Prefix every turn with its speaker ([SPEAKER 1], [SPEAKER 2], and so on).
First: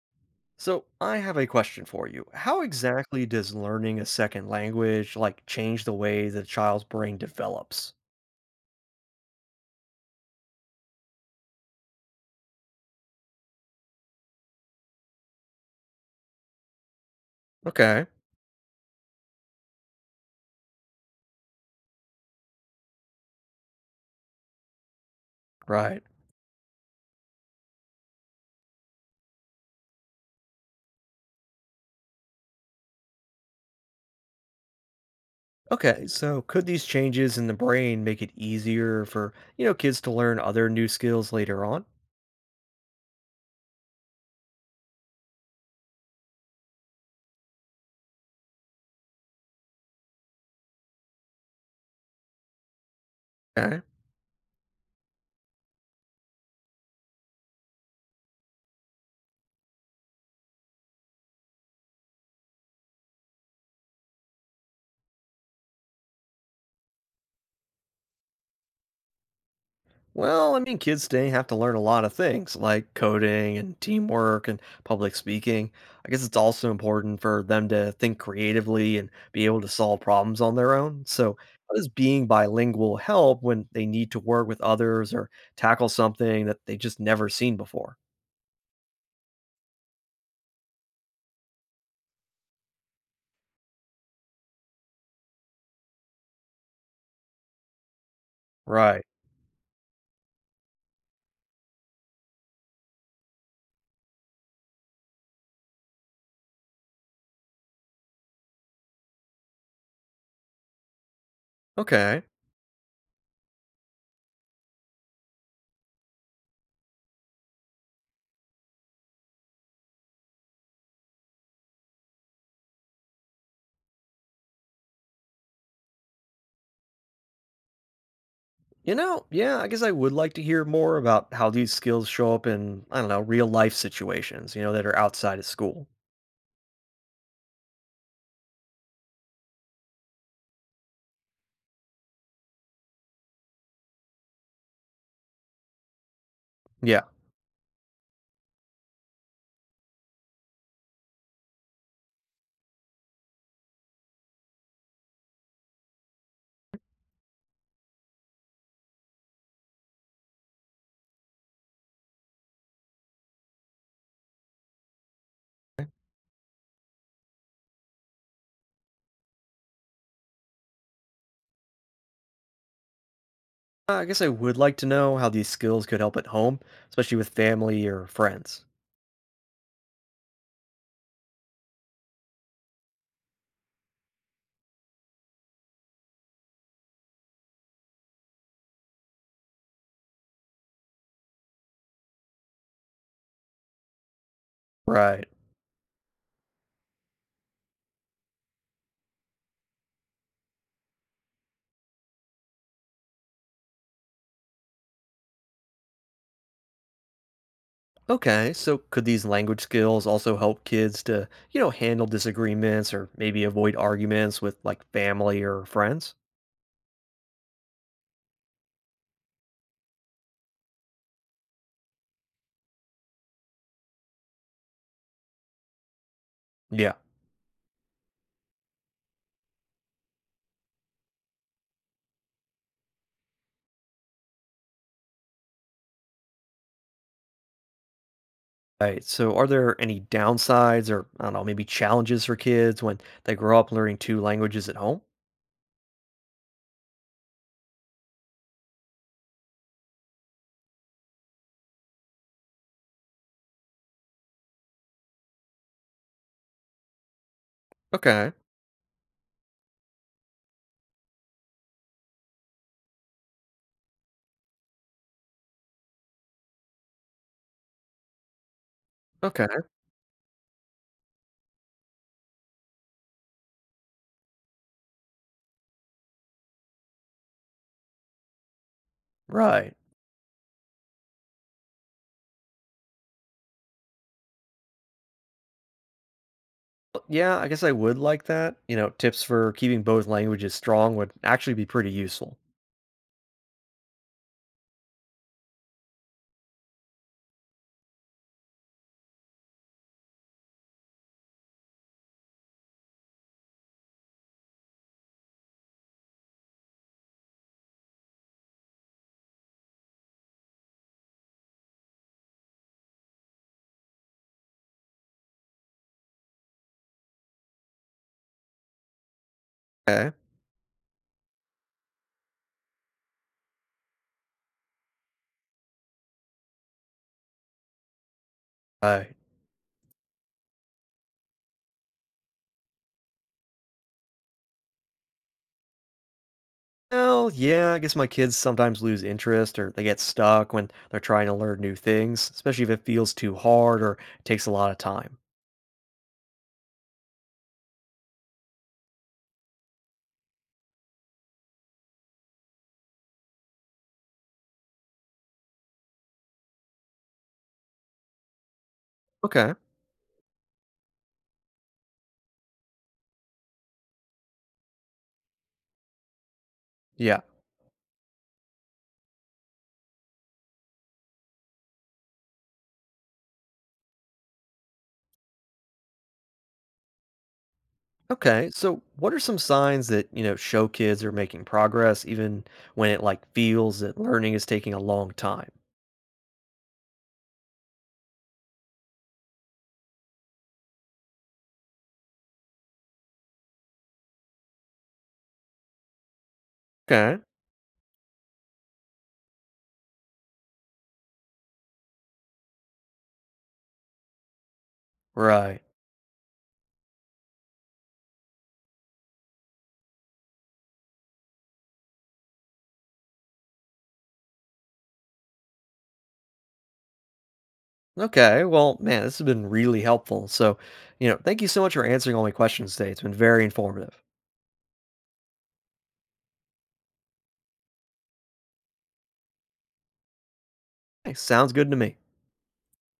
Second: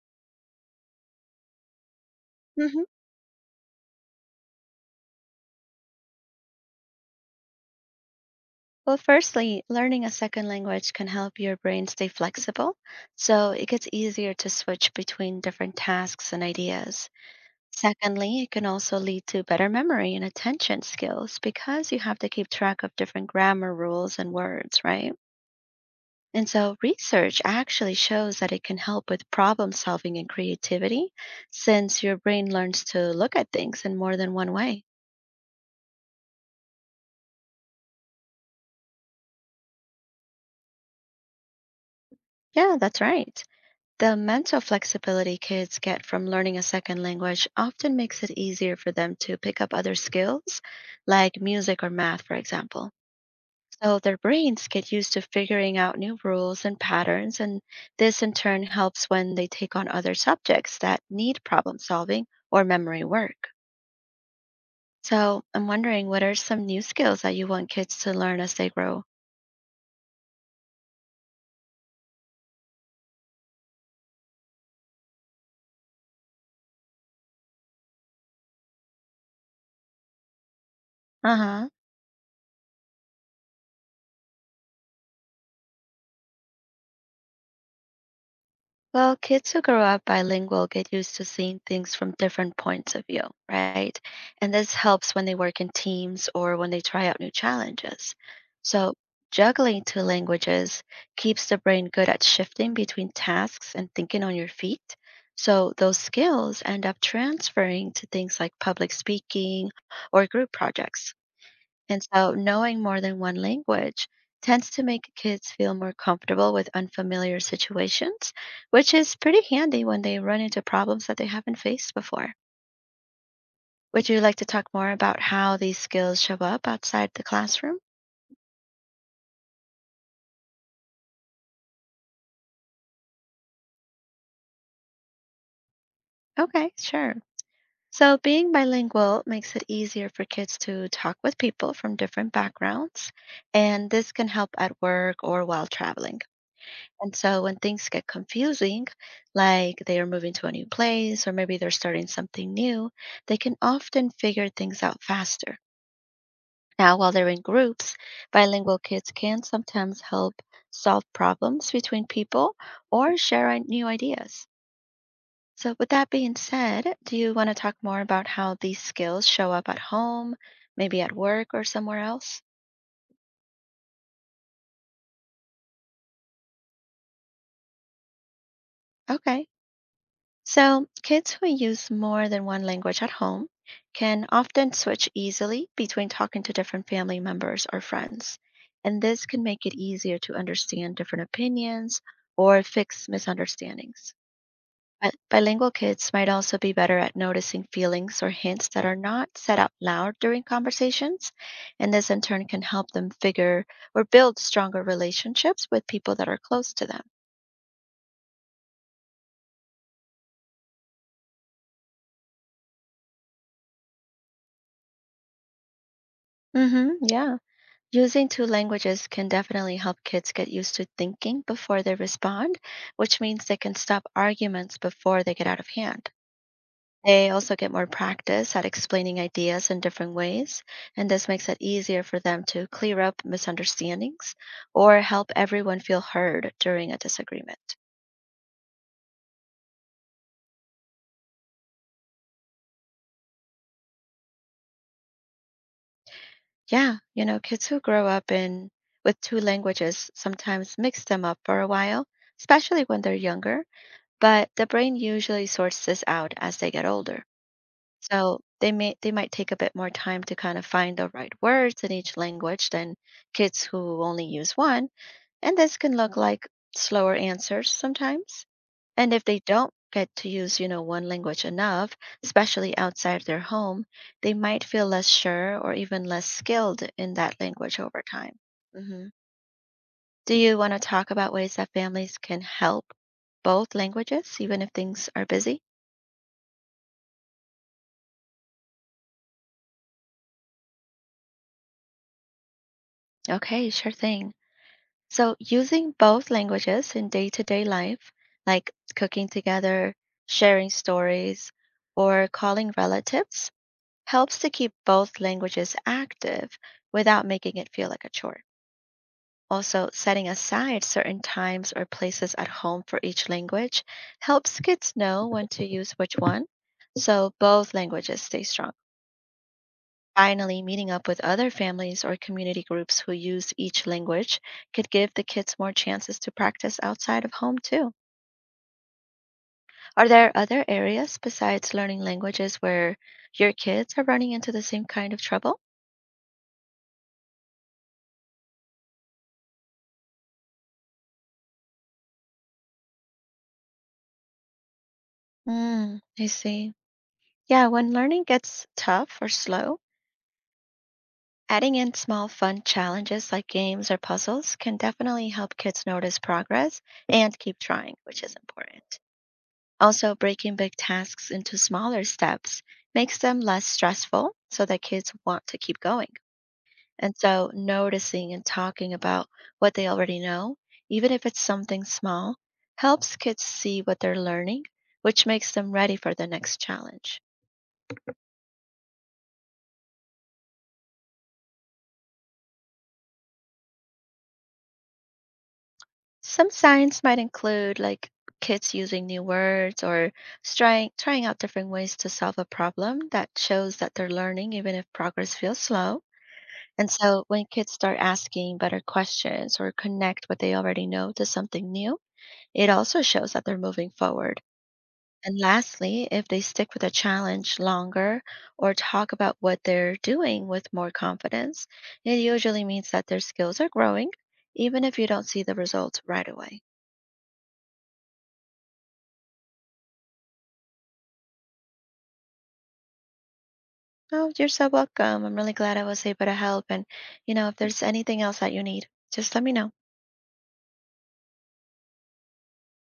[SPEAKER 1] So, I have a question for you. How
[SPEAKER 2] hmm
[SPEAKER 1] exactly does learning a second language like change the way the child's brain develops?
[SPEAKER 2] Well, firstly, learning a second language can help your brain stay flexible, so it gets easier to switch between different tasks and ideas.
[SPEAKER 1] Okay,
[SPEAKER 2] Secondly, it can also lead to better memory and attention skills because you have to keep track of different grammar rules and words, right?
[SPEAKER 1] right.
[SPEAKER 2] And so, research actually shows that it can help with problem solving and creativity since your brain learns to look at things in more than one way.
[SPEAKER 1] Okay, so could these changes in the brain make it easier for, kids to learn other new skills later on?
[SPEAKER 2] Yeah, that's right. The mental flexibility kids get from learning a second language often makes it easier for them to pick up other skills, like music or math, for example.
[SPEAKER 1] Okay.
[SPEAKER 2] So their brains get used to figuring out new rules and patterns, and this in turn helps when they take on other subjects that need problem solving or memory work. So I'm wondering, what are some new skills that you want kids to learn as they grow?
[SPEAKER 1] Well, I mean, kids today have to learn a lot of things like coding and teamwork and public speaking. I guess it's also important for them to think creatively and be able to solve problems on their own.
[SPEAKER 2] Uh
[SPEAKER 1] So,
[SPEAKER 2] huh.
[SPEAKER 1] how does being bilingual help when they need to work with others or tackle something that they just never seen before?
[SPEAKER 2] Well, kids who grow up bilingual get used to seeing things from different points of view, right? And this helps when they work in teams or when they try out new challenges. So,
[SPEAKER 1] Right.
[SPEAKER 2] juggling two languages keeps the brain good at shifting between tasks and thinking on your feet. So, those skills end up transferring to things like public speaking or group projects. And
[SPEAKER 1] Okay.
[SPEAKER 2] so, knowing more than one language tends to make kids feel more comfortable with unfamiliar situations, which is pretty handy when they run into problems that they haven't faced before. Would you like to talk more about how these skills show up outside the classroom?
[SPEAKER 1] Yeah, I guess I would like to hear more about how these skills show up in, I don't know, real life situations, that are outside of school.
[SPEAKER 2] Okay, sure. So, being bilingual makes it easier for kids to talk with people from different backgrounds, and this can help at work or while traveling.
[SPEAKER 1] Yeah.
[SPEAKER 2] And so when things get confusing, like they are moving to a new place or maybe they're starting something new, they can often figure things out faster. Now, while they're in groups, bilingual kids can sometimes help solve problems between people or share new ideas. So, with that being said, do you want to talk more about how these skills show up at home, maybe at work or somewhere else?
[SPEAKER 1] I guess I would like to know how these skills could help at home, especially with family or friends.
[SPEAKER 2] Okay. So, kids who use more than one language at home can often switch easily between talking to different family members or friends, and this can make it easier to understand different opinions or fix misunderstandings. But
[SPEAKER 1] Right.
[SPEAKER 2] bilingual kids might also be better at noticing feelings or hints that are not said out loud during conversations, and this in turn can help them figure or build stronger relationships with people that are close to them.
[SPEAKER 1] Okay, so could these language skills also help kids to, handle disagreements or maybe avoid arguments with like family or friends?
[SPEAKER 2] Mhm, yeah. Using two languages can definitely help kids get used to thinking before they respond, which means they can stop arguments before they get out of hand.
[SPEAKER 1] Yeah.
[SPEAKER 2] They also get more practice at explaining ideas in different ways, and this makes it easier for them to clear up misunderstandings or help everyone feel heard during a disagreement.
[SPEAKER 1] Right. So are there any downsides or, I don't know, maybe challenges for kids when they grow up learning two languages at home?
[SPEAKER 2] Yeah, kids who grow up in with two languages sometimes mix them up for a while, especially when they're younger, but the brain usually sorts this out as they get older.
[SPEAKER 1] Okay.
[SPEAKER 2] So they might take a bit more time to kind of find the right words in each language than kids who only use one, and this can look like slower answers sometimes. And if they
[SPEAKER 1] Okay.
[SPEAKER 2] don't get to use one language enough, especially outside their home, they might feel less sure or even less skilled in that language over time. hmm
[SPEAKER 1] Right.
[SPEAKER 2] Do you want to talk about ways that families can help both languages, even if things are busy?
[SPEAKER 1] Well, yeah, I guess I would like that. Tips for keeping both languages strong would actually be pretty useful.
[SPEAKER 2] Okay, sure thing. So, using both languages in day to day life, like cooking together, sharing stories, or calling relatives, helps to keep both languages active without making it feel like a chore. Also, setting aside certain times or places at home for each language helps kids know when to use which one, so both languages stay strong.
[SPEAKER 1] Okay.
[SPEAKER 2] Finally, meeting up with other families or community groups who use each language could give the kids more chances to practice outside of home, too.
[SPEAKER 1] Right.
[SPEAKER 2] Are there other areas besides learning languages where your kids are running into the same kind of trouble?
[SPEAKER 1] Well, yeah, I guess my kids sometimes lose interest or they get stuck when they're trying to learn new things, especially if it feels too hard or takes a lot of time.
[SPEAKER 2] Mm, I see. Yeah, when learning gets tough or slow, adding in small fun challenges like games or puzzles can definitely help kids notice progress and keep trying, which is important.
[SPEAKER 1] Okay.
[SPEAKER 2] Also, breaking big tasks into smaller steps makes them less stressful so that kids want to keep going. And
[SPEAKER 1] Yeah.
[SPEAKER 2] so, noticing and talking about what they already know, even if it's something small, helps kids see what they're learning, which makes them ready for the next challenge.
[SPEAKER 1] Okay. So, what are some signs that, show kids are making progress even when it like feels that learning is taking a long time?
[SPEAKER 2] Some signs might include like kids using new words or trying out different ways to solve a problem that shows that they're learning even if progress feels slow. And
[SPEAKER 1] Okay.
[SPEAKER 2] so when kids start asking better questions or connect what they already know to something new, it also shows that they're moving forward. And
[SPEAKER 1] Right.
[SPEAKER 2] lastly, if they stick with a challenge longer or talk about what they're doing with more confidence, it usually means that their skills are growing, even if you don't see the results right away.
[SPEAKER 1] Okay. Well, man, this has been really helpful. So, thank you so much for answering all my questions today. It's been very informative.
[SPEAKER 2] Oh, you're so welcome. I'm really glad I was able to help. And if there's anything else that you need, just let me know.
[SPEAKER 1] Hey, sounds good to me.